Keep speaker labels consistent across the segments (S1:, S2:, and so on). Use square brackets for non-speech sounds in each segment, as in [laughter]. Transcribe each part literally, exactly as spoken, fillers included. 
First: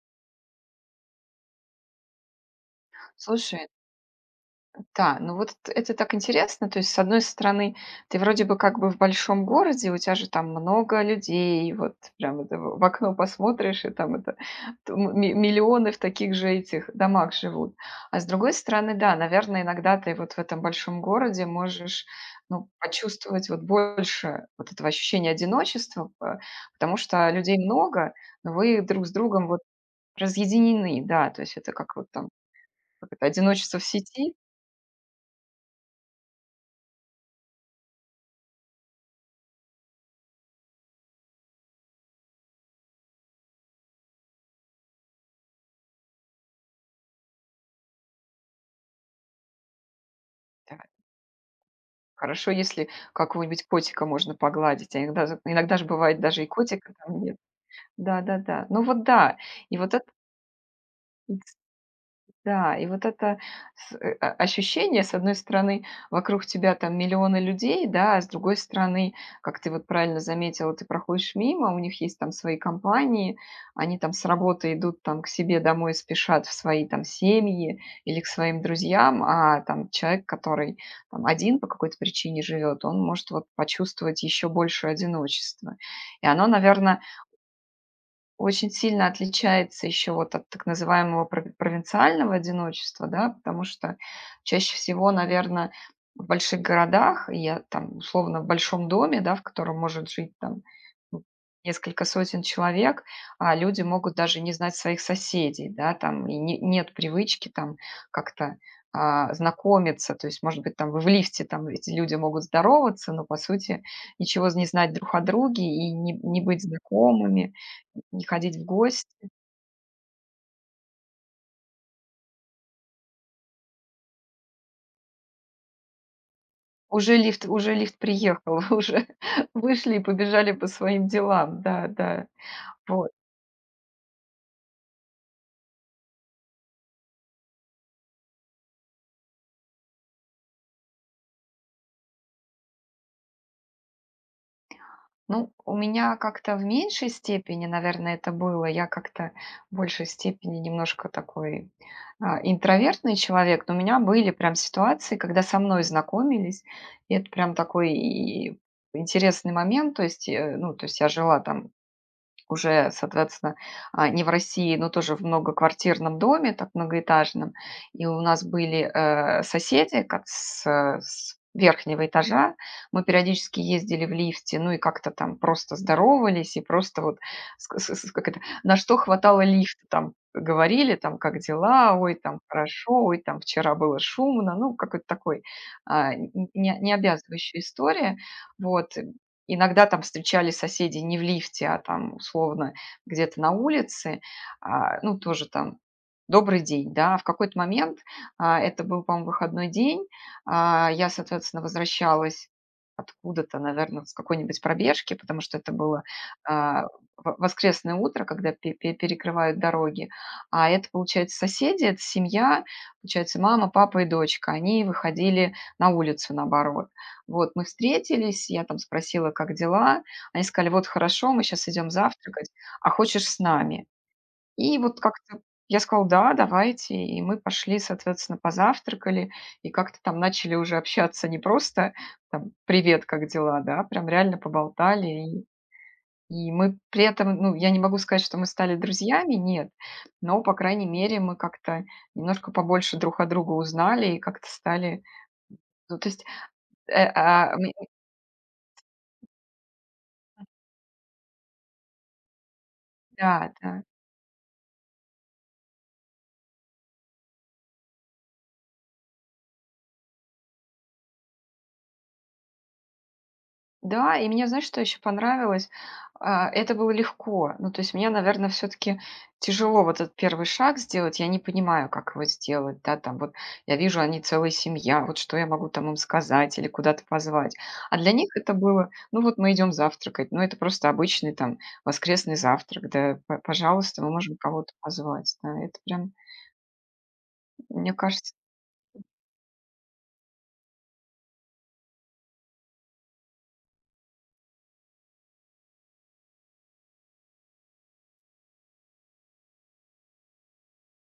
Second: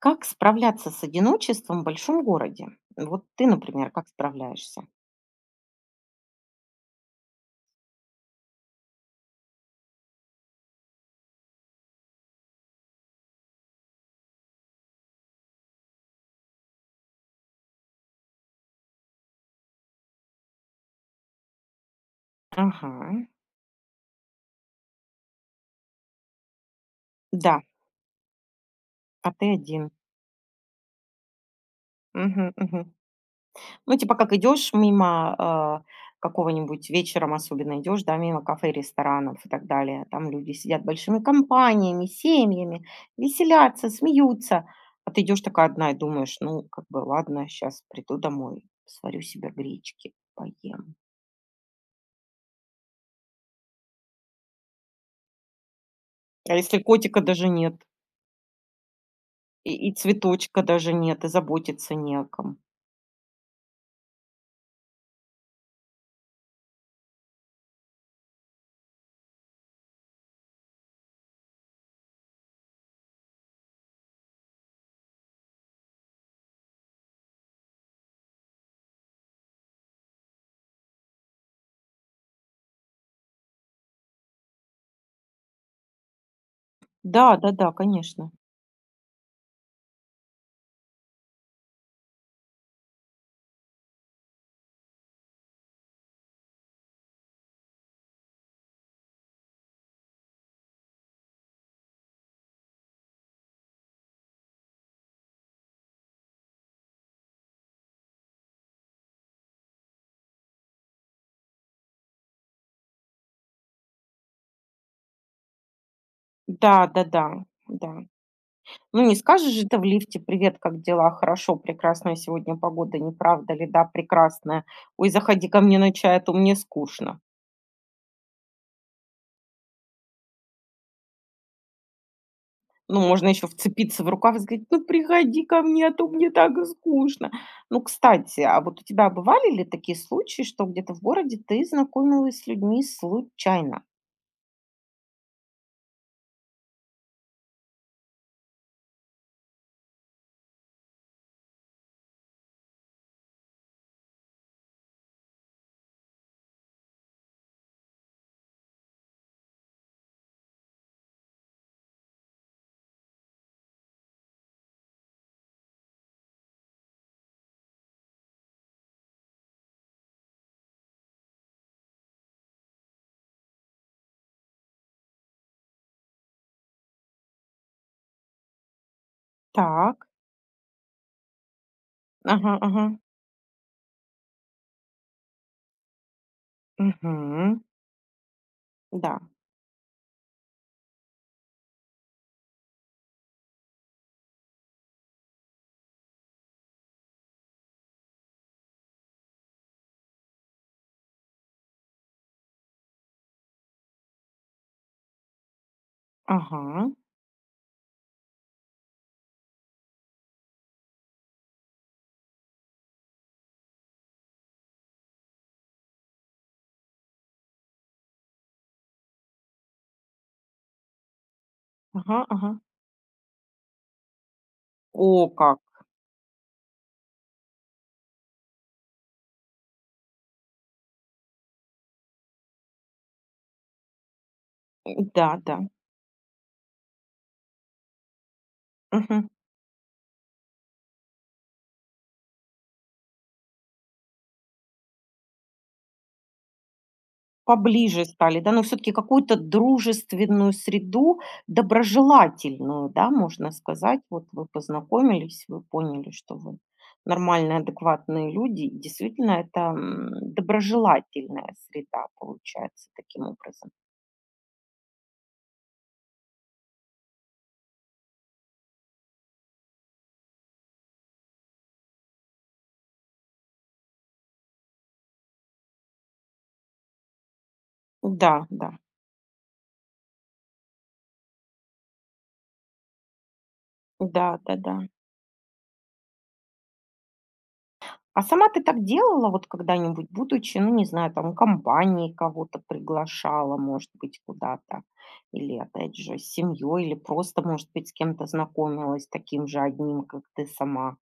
S1: Как справляться с одиночеством в большом городе? Вот ты,
S2: Слушай,
S1: например, как справляешься?
S2: да, ну вот т- это так интересно. То есть, с одной стороны, ты вроде бы как бы в большом городе, у тебя же там много людей, вот прям это в в окно посмотришь, и там это т- м- ми- миллионы в таких же этих домах живут. А с другой стороны, да, наверное, иногда ты вот в этом большом городе можешь, ну,
S1: Ага,
S2: почувствовать вот больше вот этого ощущения одиночества, п- потому что людей
S1: да,
S2: много, но вы друг с
S1: а
S2: другом
S1: ты
S2: вот
S1: один.
S2: разъединены, да, то есть это как вот там,
S1: Мгм, мгм.
S2: как это, одиночество в
S1: Ну, типа, как
S2: сети,
S1: идешь мимо а, какого-нибудь вечером, особенно идешь, да, мимо кафе, ресторанов и так далее. Там люди сидят большими компаниями, семьями, веселятся, смеются. А ты идешь такая одна и думаешь, ну, как бы, ладно, сейчас приду домой, сварю себе гречки,
S2: да.
S1: поем.
S2: Хорошо, если какого-нибудь котика можно погладить, а иногда з иногда же бывает даже и
S1: А если
S2: котика
S1: котика
S2: там нет.
S1: даже нет?
S2: Да-да-да. Ну вот да.
S1: И
S2: И
S1: и
S2: вот это,
S1: цветочка даже нет, и заботиться не о ком.
S2: да, и вот это с э, о ощущение, с одной стороны, вокруг тебя там миллионы людей, да, а с другой стороны, как ты вот правильно заметила, ты проходишь мимо, у них есть там свои компании, они там с работы идут там к себе домой, спешат в свои там семьи или к своим друзьям, а там человек, который там один по какой-то причине живет, он может вот почувствовать еще больше одиночество. И оно, наверное,
S1: Да-да-да, конечно.
S2: очень сильно отличается еще вот от так называемого пров провинциального одиночества, да, потому что чаще всего, наверное, в больших городах, я там, условно, в большом доме, да, в котором может жить там, ну, несколько сотен человек, а, люди могут даже не знать своих соседей, да, там, и не нет привычки там как-то, а, знакомиться. То есть, может быть, там вы в лифте, там эти люди могут здороваться, но, по сути, ничего не знать друг о друге и не не быть
S1: Да-да-да, да,
S2: знакомыми.
S1: да, да.
S2: Не ходить в
S1: Ну, не
S2: гости.
S1: скажешь же ты в лифте: "Привет, как дела? Хорошо, прекрасная сегодня погода, не правда ли? Да, прекрасная. Ой, заходи ко мне на чай, а то мне
S2: Уже
S1: скучно".
S2: лифт уже лифт приехал, [laughs] уже вышли и побежали по своим делам. Да, да.
S1: Ну,
S2: Вот.
S1: можно еще вцепиться в рукав и сказать: "Ну, приходи ко мне, а то мне так и скучно". Ну, кстати, а вот у тебя бывали ли такие случаи, что где-то в городе ты знакомилась с людьми случайно?
S2: Ну, у меня как-то в меньшей степени, наверное, это было. Я как-то в большей степени немножко такой, а, интровертный человек, но у меня были прям ситуации, когда со мной знакомились. И это прям такой и интересный момент. То есть, э, ну, то есть я жила там. Уже, соответственно, а, не в России, но тоже в многоквартирном доме, так многоэтажном. И у нас были э, соседи как с, э, с верхнего этажа. Мы периодически ездили в лифте, ну и как-то там просто здоровались, и просто вот ск- с- с- как это, на что хватало лифта,
S1: Так.
S2: там говорили, там, как дела, ой, там
S1: Ага, ага.
S2: хорошо, ой, там вчера было шумно, ну, какой-то такой, а, н- не, не обязывающая
S1: Угу.
S2: история, вот.
S1: Да.
S2: Иногда там встречали соседей не в лифте, а там, условно, где-то на улице. А, ну, тоже там добрый день, да. В какой-то момент, а, это был, по-моему, выходной день, а, я, соответственно, возвращалась откуда-то, наверное, с какой-нибудь пробежки, потому что это было, а,
S1: Ага,
S2: в воскресное утро, когда пе пе перекрывают дороги. А это, получается, соседи, это семья, получается, мама, папа и дочка. Они выходили на улицу, наоборот. Вот, мы встретились, я там спросила, как дела. Они сказали: "Вот хорошо, мы сейчас идем
S1: ага,
S2: завтракать,
S1: ага.
S2: а хочешь с нами?" И вот
S1: О,
S2: как-то
S1: как.
S2: я сказала: "Да, давайте". И мы пошли, соответственно, позавтракали и как-то там начали уже общаться не просто там: "Привет, как дела?", да, прям реально
S1: М,
S2: поболтали.
S1: да,
S2: И
S1: да.
S2: и мы при этом, ну, я не могу сказать, что мы стали
S1: Мгм.
S2: друзьями, нет, но, по крайней мере, мы как-то немножко побольше друг о друга узнали и как-то стали. Ну, то есть, э, а, м
S1: Поближе стали, да, но все таки какую-то дружественную среду, доброжелательную, да, можно
S2: Да, да.
S1: сказать. Вот вы познакомились, вы поняли, что вы нормальные, адекватные люди. И действительно, это, м, доброжелательная среда получается таким образом.
S2: Да, и мне, знаешь, что еще понравилось? А, это было легко. Ну, то есть мне, наверное, все-таки тяжело вот этот первый шаг сделать. Я не понимаю, как его сделать, да, там вот я вижу, они целая семья, вот что я могу там им сказать или куда-то позвать. А для
S1: Да,
S2: них это
S1: да,
S2: было, ну вот мы идем завтракать, ну это просто обычный там воскресный завтрак, да, п- пожалуйста, мы можем
S1: да,
S2: кого-то
S1: да-да.
S2: позвать. Да, это прям, мне
S1: А
S2: кажется.
S1: сама ты так делала вот когда-нибудь, будучи, ну, не знаю, там, компанией кого-то приглашала, может быть, куда-то? Или, опять же, с семьей, или просто, может быть, с кем-то знакомилась таким же одним, как ты сама?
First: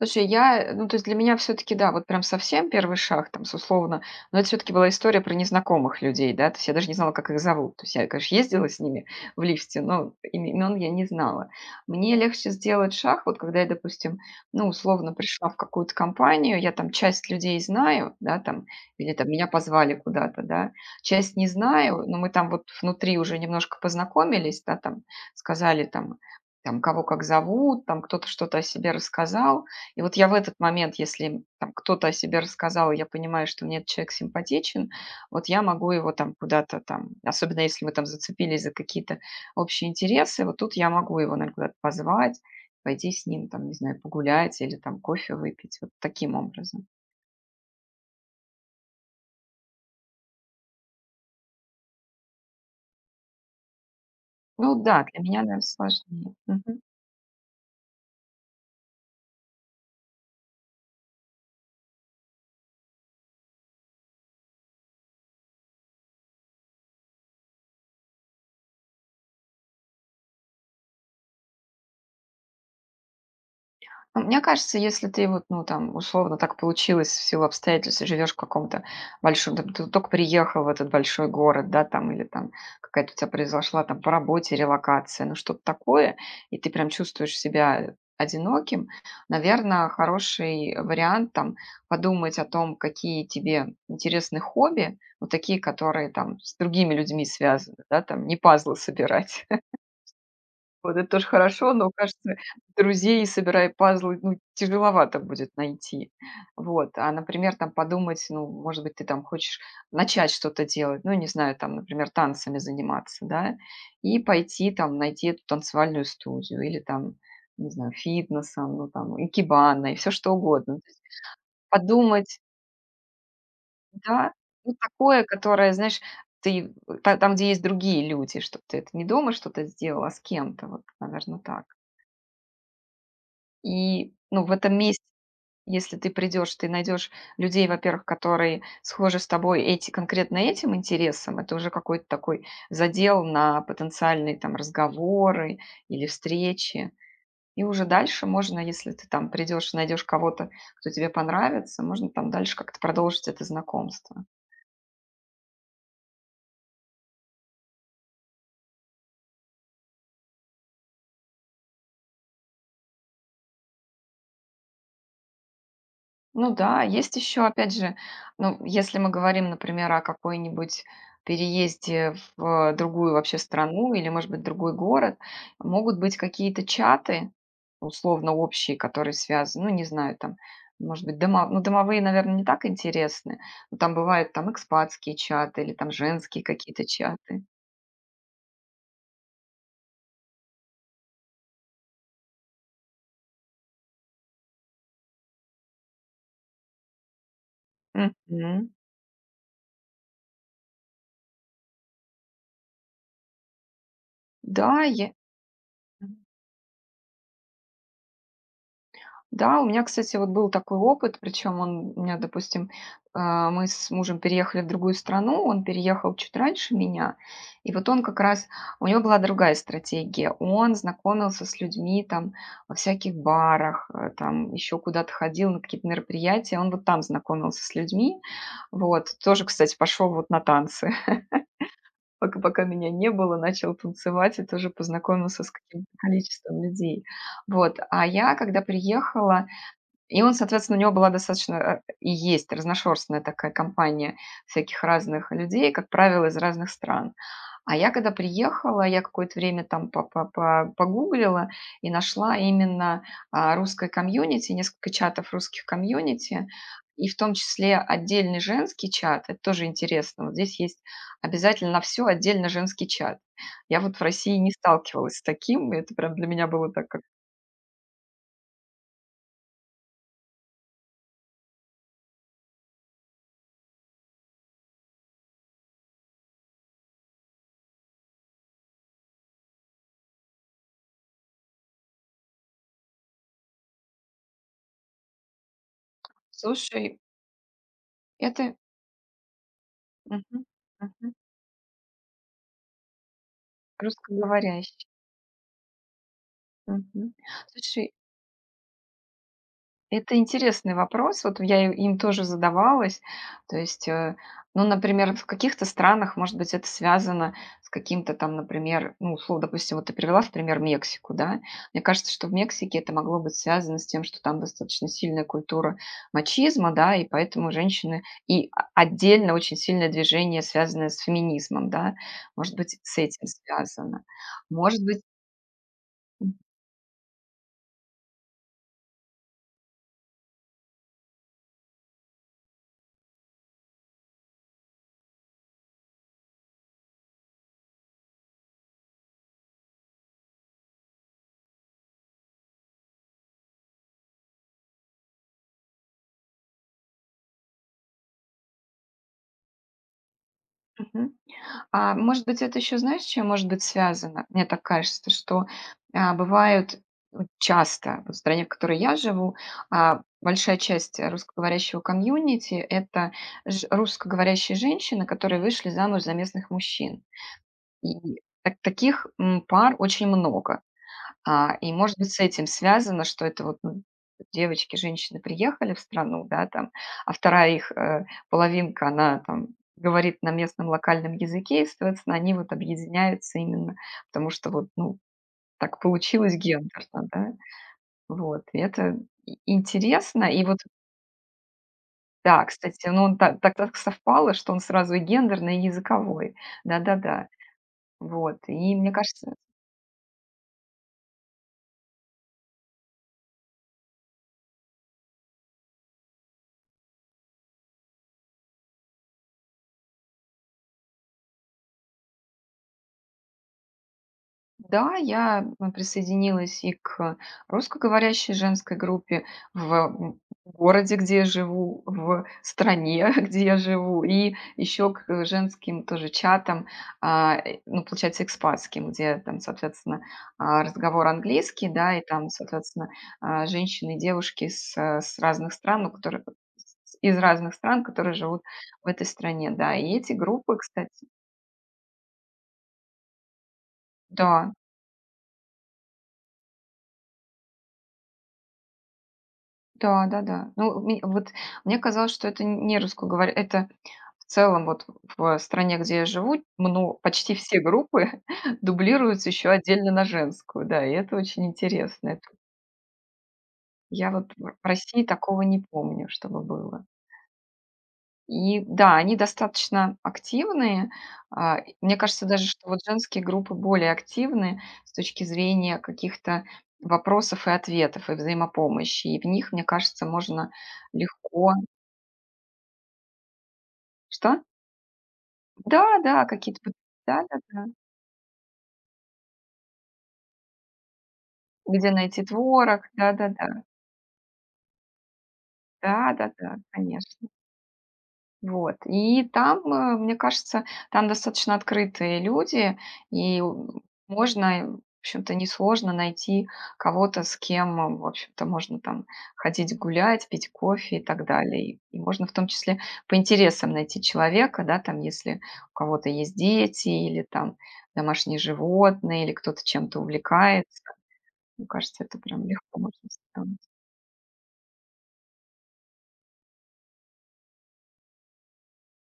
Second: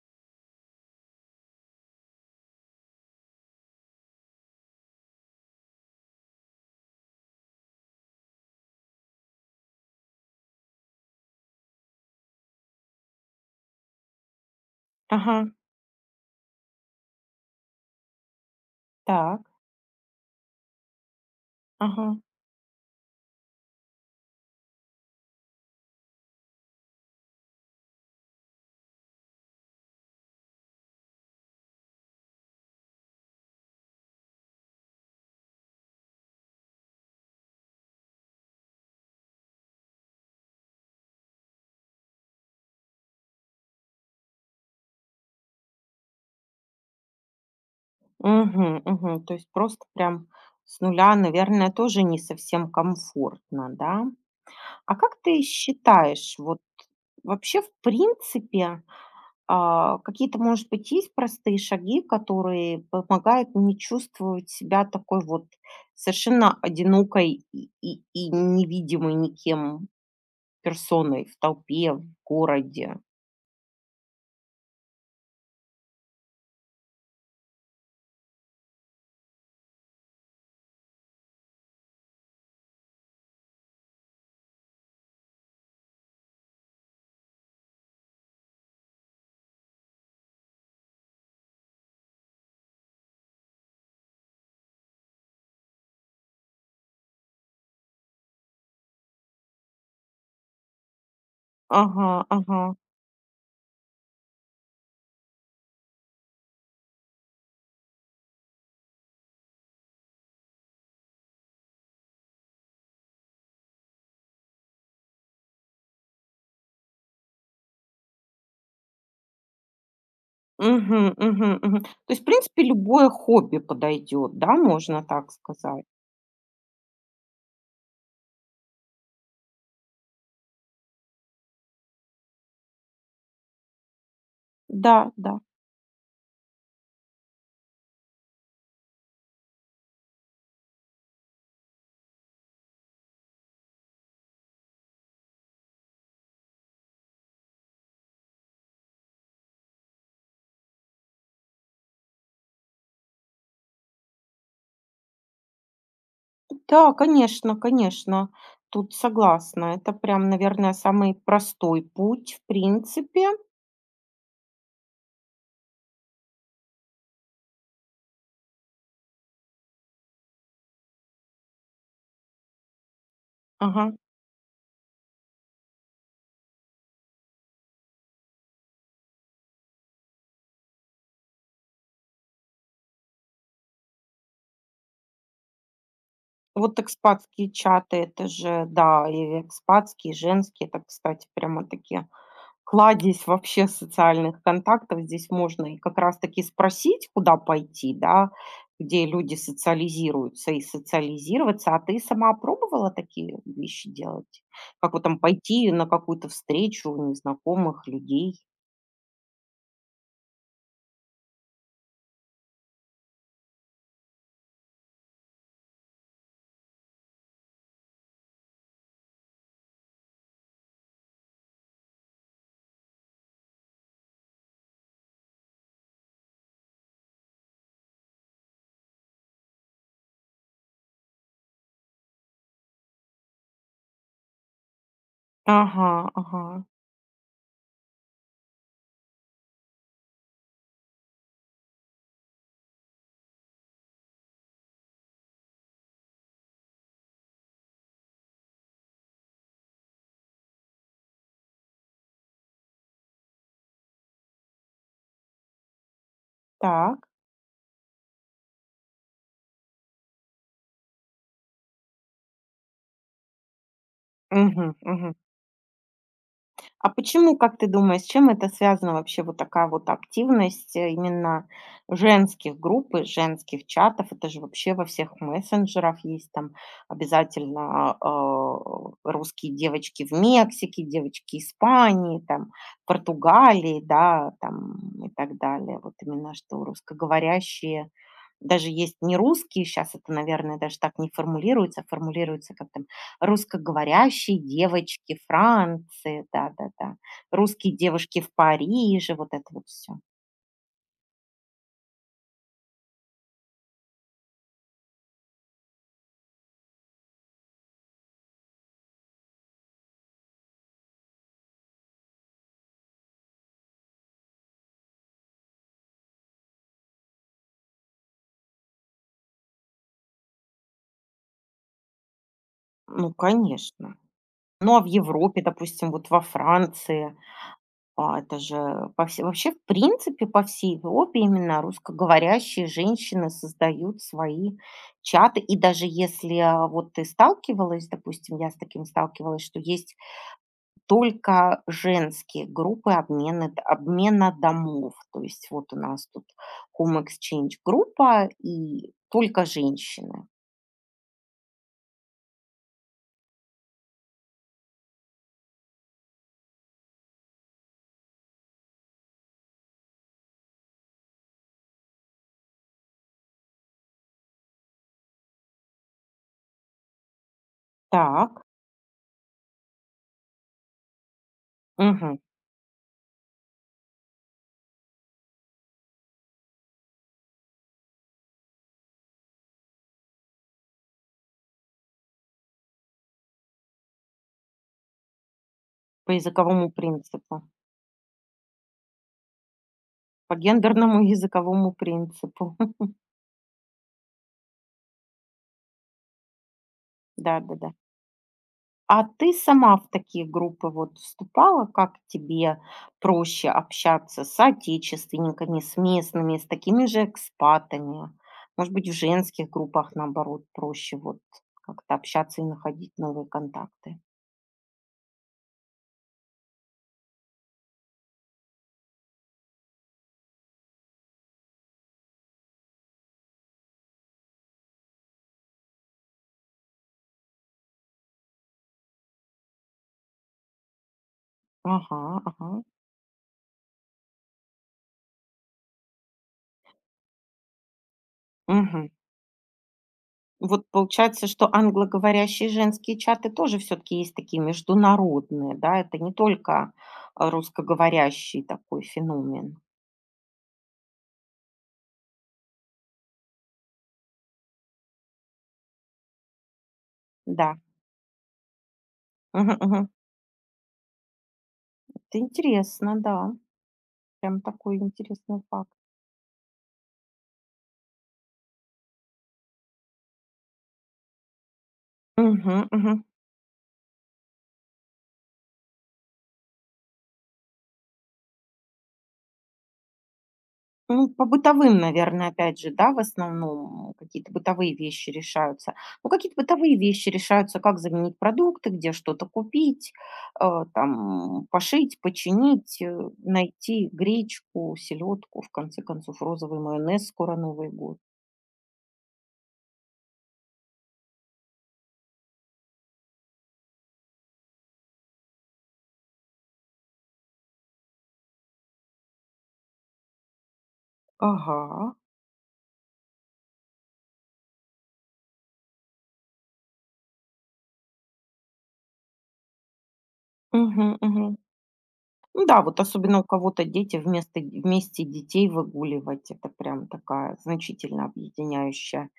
S2: Слушай, я, э, ну, то есть для меня все-таки, да, вот прям совсем первый шаг, там, с условно, но это все-таки была история про незнакомых людей, да, то есть я даже не знала, как их зовут. То есть я, конечно, ездила с ними в лифте, но им- имен я не знала. Мне легче сделать шаг, вот когда я, допустим, ну, условно
S1: Ага,
S2: пришла в какую-то компанию, я там часть людей знаю, да, там, или там
S1: так,
S2: меня позвали куда-то, да, часть не знаю,
S1: ага.
S2: но мы там вот внутри уже немножко познакомились, да, там, сказали там, там, кого как зовут, там кто-то что-то о себе рассказал, и вот я в этот момент, если там кто-то о себе рассказал, и я понимаю, что мне этот человек симпатичен, вот я могу его там куда-то там, особенно если мы там зацепились за какие-то общие интересы, вот тут я могу его, наверное, куда-то позвать, пойти с ним, там, не знаю, погулять или там кофе выпить, вот таким образом.
S1: Угу, угу. То есть просто прям с нуля, наверное, тоже не совсем комфортно, да?
S2: Ну
S1: А
S2: да,
S1: как
S2: для меня,
S1: ты
S2: наверное, сложнее.
S1: считаешь, вот
S2: Мгм.
S1: вообще, в принципе, А, какие-то, может быть, есть простые шаги, которые помогают не чувствовать себя такой вот совершенно одинокой и, и- и невидимой никем персоной в толпе, в городе?
S2: Ну, мне кажется, если ты вот, ну, там, условно так получилось в силу обстоятельств, живешь в каком-то большом, там, ты только приехал в этот большой город, да, там, или там какая-то у тебя произошла там по работе релокация, ну, что-то такое, и ты прям чувствуешь себя одиноким, наверное, хороший вариант там подумать о том, какие тебе интересны хобби, вот такие, которые там с другими людьми связаны, да, там не пазлы собирать, вот это тоже хорошо, но,
S1: Ага,
S2: кажется,
S1: ага.
S2: друзей, собирая пазлы, ну, тяжеловато будет найти. Вот. А, например, там подумать, ну, может быть, ты там хочешь начать что-то делать, ну, не знаю, там, например, танцами заниматься, да, и пойти там найти эту танцевальную студию или там, не знаю, фитнесом, ну, там, икебаной, все что угодно. То есть
S1: Мгм, мгм, мгм. То есть, в
S2: подумать,
S1: принципе, любое хобби
S2: да,
S1: подойдет, да,
S2: ну,
S1: можно
S2: такое,
S1: так
S2: которое,
S1: сказать.
S2: знаешь, ты та- там, где есть другие люди, чтобы ты это не дома что-то сделала, а с кем-то, вот, наверное, так. И, ну, в этом месте,
S1: Да, да.
S2: если ты придешь, ты найдешь людей, во-первых, которые схожи с тобой эти, конкретно этим интересом. Это уже какой-то такой задел на потенциальные там разговоры или встречи. И уже дальше можно, если ты там придешь, найдешь кого-то, кто тебе понравится, можно там дальше как-то продолжить это знакомство.
S1: Да, конечно, конечно. Тут согласна. Это прям, наверное, самый простой путь, в принципе.
S2: Ну да, есть еще, опять же, ну, если мы говорим, например, о какой-нибудь переезде в, э, другую вообще
S1: Ага.
S2: страну или, может быть, другой город, могут быть какие-то чаты, условно общие, которые связаны, ну, не знаю, там, может быть, дома, ну, домовые, наверное, не так интересны, но там бывают там экспатские чаты или там женские
S1: Вот
S2: какие-то чаты.
S1: экспатские чаты, это же, да, и экспатские, и женские. Это, кстати, прямо таки кладезь вообще социальных контактов. Здесь можно и как раз таки спросить, куда пойти, да,
S2: Мгм.
S1: где люди социализируются и социализироваться. А ты сама пробовала такие вещи делать?
S2: Да,
S1: Как вот
S2: я...
S1: там пойти на какую-то встречу незнакомых людей?
S2: Да, у меня, кстати, вот был такой опыт, причем он у меня, допустим, а, мы с мужем переехали в другую страну, он переехал чуть раньше меня, и вот он как раз, у него была другая стратегия, он знакомился с людьми там во всяких барах, э, там еще куда-то ходил на какие-то мероприятия, он вот там знакомился с людьми, вот, тоже, кстати, пошел вот на танцы, [laughs] пока, пока меня не было, начал танцевать и тоже познакомился с
S1: Ага,
S2: каким-то
S1: ага.
S2: количеством людей, вот, а я, когда приехала, и он, соответственно, у него была достаточно, э, и есть разношерстная такая компания всяких разных людей, как правило, из разных стран. А я когда приехала, я какое-то время там по- по- по- погуглила и нашла именно, а, русское комьюнити, несколько чатов русских комьюнити,
S1: Так.
S2: и в том числе отдельный женский чат. Это тоже интересно. Вот здесь есть обязательно на все отдельно женский чат. Я вот в России не
S1: Мгм, мгм.
S2: сталкивалась с таким, и это прям для меня было
S1: А
S2: так как...
S1: почему, как ты думаешь, с чем это связано вообще, вот такая вот активность, э, именно женских групп и женских чатов? Это же вообще во всех мессенджерах есть там обязательно, а, э, русские девочки в Мексике, девочки Испании, там, Португалии, да, там и так далее. Вот именно что
S2: Слушай,
S1: русскоговорящие,
S2: это...
S1: даже есть не русские. Сейчас это,
S2: Мгм.
S1: наверное, даже так не
S2: Мгм.
S1: формулируется, а формулируется как там русскоговорящие
S2: Русскоговорящий.
S1: девочки Франции, да-да-да,
S2: Мгм.
S1: русские
S2: Слушай,
S1: девушки в Париже, вот это вот все.
S2: это интересный вопрос. Вот я и им тоже задавалась. То есть, э, ну, например, в каких-то странах, может быть, это связано с каким-то там, например, ну, условно, допустим, вот ты привела в пример Мексику, да? Мне кажется, что в Мексике это могло быть связано с тем, что там достаточно сильная культура мачизма, да, и поэтому женщины... И а- отдельно очень сильное движение, связанное с феминизмом, да? Может быть, с
S1: Ну,
S2: этим
S1: конечно.
S2: связано.
S1: Ну, а
S2: Может
S1: в
S2: быть...
S1: Европе, допустим, вот во Франции, а, это же по всей вообще, в принципе, по всей Европе именно русскоговорящие женщины создают свои чаты. И даже если, а, вот ты сталкивалась, допустим, я с таким сталкивалась, что есть только женские группы обмена д обмена домов. То есть вот у нас тут home exchange группа и только женщины.
S2: Мгм. А, может быть, это еще, знаешь, чем может быть связано? Мне так кажется, что, а, бывают, вот часто вот в стране, в которой я живу, а, большая часть русскоговорящего комьюнити — это ж русскоговорящие женщины, которые вышли замуж за местных мужчин. И
S1: Так.
S2: так таких, м, пар очень много. А, и, может быть,
S1: Мгм.
S2: с этим связано, что это вот, ну, девочки, женщины приехали в страну, да, там, а вторая их, э, половинка, она там говорит на местном локальном языке, и, соответственно, они вот объединяются именно, потому что вот, ну, так
S1: По
S2: получилось
S1: языковому
S2: гендерно,
S1: принципу.
S2: да. Вот, и это и интересно.
S1: По
S2: И вот,
S1: гендерному [laughs] языковому
S2: да,
S1: принципу.
S2: кстати,
S1: [laughs]
S2: ну, он та так так совпало, что он сразу и гендерный, и языковой. Да-да-да.
S1: Да-да-да.
S2: Вот, и мне
S1: А ты
S2: кажется.
S1: сама в такие группы вот вступала? Как тебе проще общаться с соотечественниками, с местными, с такими же экспатами? Может быть, в женских группах, наоборот, проще вот как-то общаться и находить новые контакты?
S2: Да, я м, присоединилась и к русскоговорящей женской группе в, м, городе, где я живу, в стране, [laughs] где я живу, и еще к э, женским тоже чатам, а, э, ну, получается, экспатским, где там, соответственно, а, разговор английский, да,
S1: Ага,
S2: и там,
S1: ага.
S2: соответственно, а, женщины и девушки с, э, с разных стран, ну, которые из разных стран, которые живут
S1: Мгм.
S2: в этой стране, да, и эти группы,
S1: Вот
S2: кстати,
S1: получается, что англоговорящие женские чаты тоже все-таки есть такие
S2: да.
S1: международные, да? Это не только э, русскоговорящий такой феномен.
S2: Да, да-да. Ну, ми вот мне казалось, что это не русскоговор это в целом вот в стране, где я живу, мно почти
S1: Да.
S2: все группы [laughs] дублируются еще
S1: Мгм, мгм.
S2: отдельно на женскую, да, и это очень интересно.
S1: Это
S2: Это
S1: интересно, да.
S2: я вот
S1: Прям
S2: в
S1: такой
S2: России
S1: интересный
S2: такого не
S1: факт.
S2: помню, чтобы было. И да, они достаточно активные. А, и мне кажется даже,
S1: Мгм,
S2: что вот
S1: мгм.
S2: женские группы более активны с точки зрения каких-то вопросов и ответов, и взаимопомощи. И в них, мне кажется, можно
S1: Ну, по
S2: легко.
S1: бытовым, наверное, опять же, да, в основном какие-то
S2: Что?
S1: бытовые вещи решаются. Ну,
S2: Да-да,
S1: какие-то
S2: какие-то вот,
S1: бытовые вещи решаются,
S2: да-да-да.
S1: как заменить продукты, где что-то купить, э, там,
S2: Где
S1: пошить,
S2: найти
S1: починить,
S2: творог,
S1: э,
S2: да-да-да,
S1: найти гречку, селедку, в конце концов, розовый
S2: да-да-да,
S1: майонез,
S2: конечно.
S1: скоро Новый год.
S2: Вот, и там, э, мне кажется, там достаточно открытые люди, и у можно, э, в общем-то, несложно найти кого-то, с кем, э, в общем-то, можно там ходить гулять, пить кофе и так далее. И
S1: Ага.
S2: и можно в том числе по интересам найти человека, да, там, если у кого-то есть дети или там домашние животные, или кто-то чем-то увлекается.
S1: Мгм, мгм.
S2: Мне кажется, это
S1: Ну
S2: прям
S1: да,
S2: легко
S1: вот
S2: можно
S1: особенно у
S2: сделать.
S1: кого-то дети вместо, вместе детей выгуливать, это прям такая значительно объединяющая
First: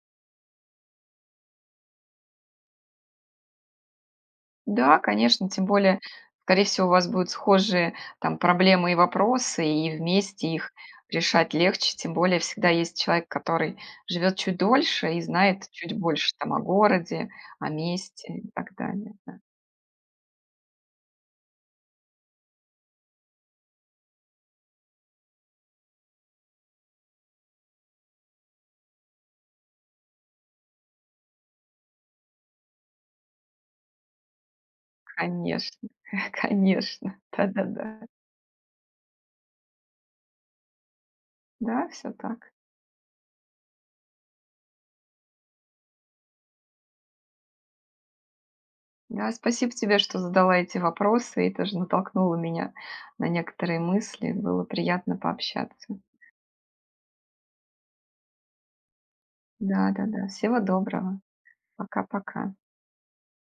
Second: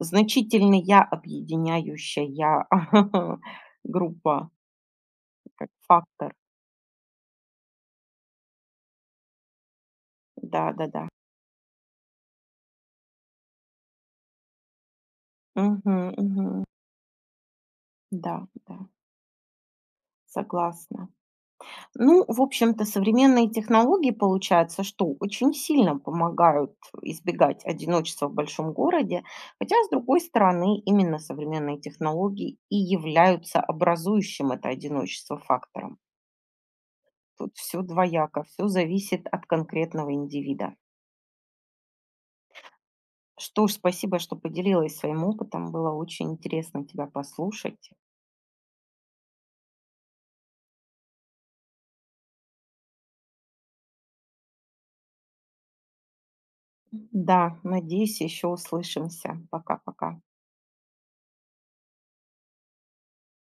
S1: значительная объединяющая [laughs] группа,
S2: Да, конечно, тем
S1: как
S2: более,
S1: фактор.
S2: скорее всего, у вас будут схожие там проблемы и вопросы, и вместе их
S1: Да-да-да.
S2: решать легче, тем более всегда есть человек, который живет чуть дольше и знает
S1: Мгм,
S2: чуть больше там о
S1: мгм.
S2: городе, о месте
S1: Да,
S2: и так
S1: да,
S2: далее. Да.
S1: согласна. Ну, в общем-то, современные технологии, получается, что очень сильно помогают избегать одиночества в большом городе, хотя, с другой стороны, именно современные технологии и являются образующим это одиночество
S2: Конечно,
S1: фактором.
S2: [laughs] конечно,
S1: Тут все
S2: да-да-да.
S1: двояко, все зависит от конкретного индивида.
S2: Да, все так.
S1: Что ж, спасибо, что поделилась своим опытом. Было очень интересно тебя послушать.
S2: Да, спасибо тебе, что задала эти вопросы и тоже натолкнула меня на некоторые мысли. Было приятно пообщаться.
S1: Да, надеюсь, еще услышимся. Пока-пока.
S2: Да-да-да. Всего доброго. Пока-пока.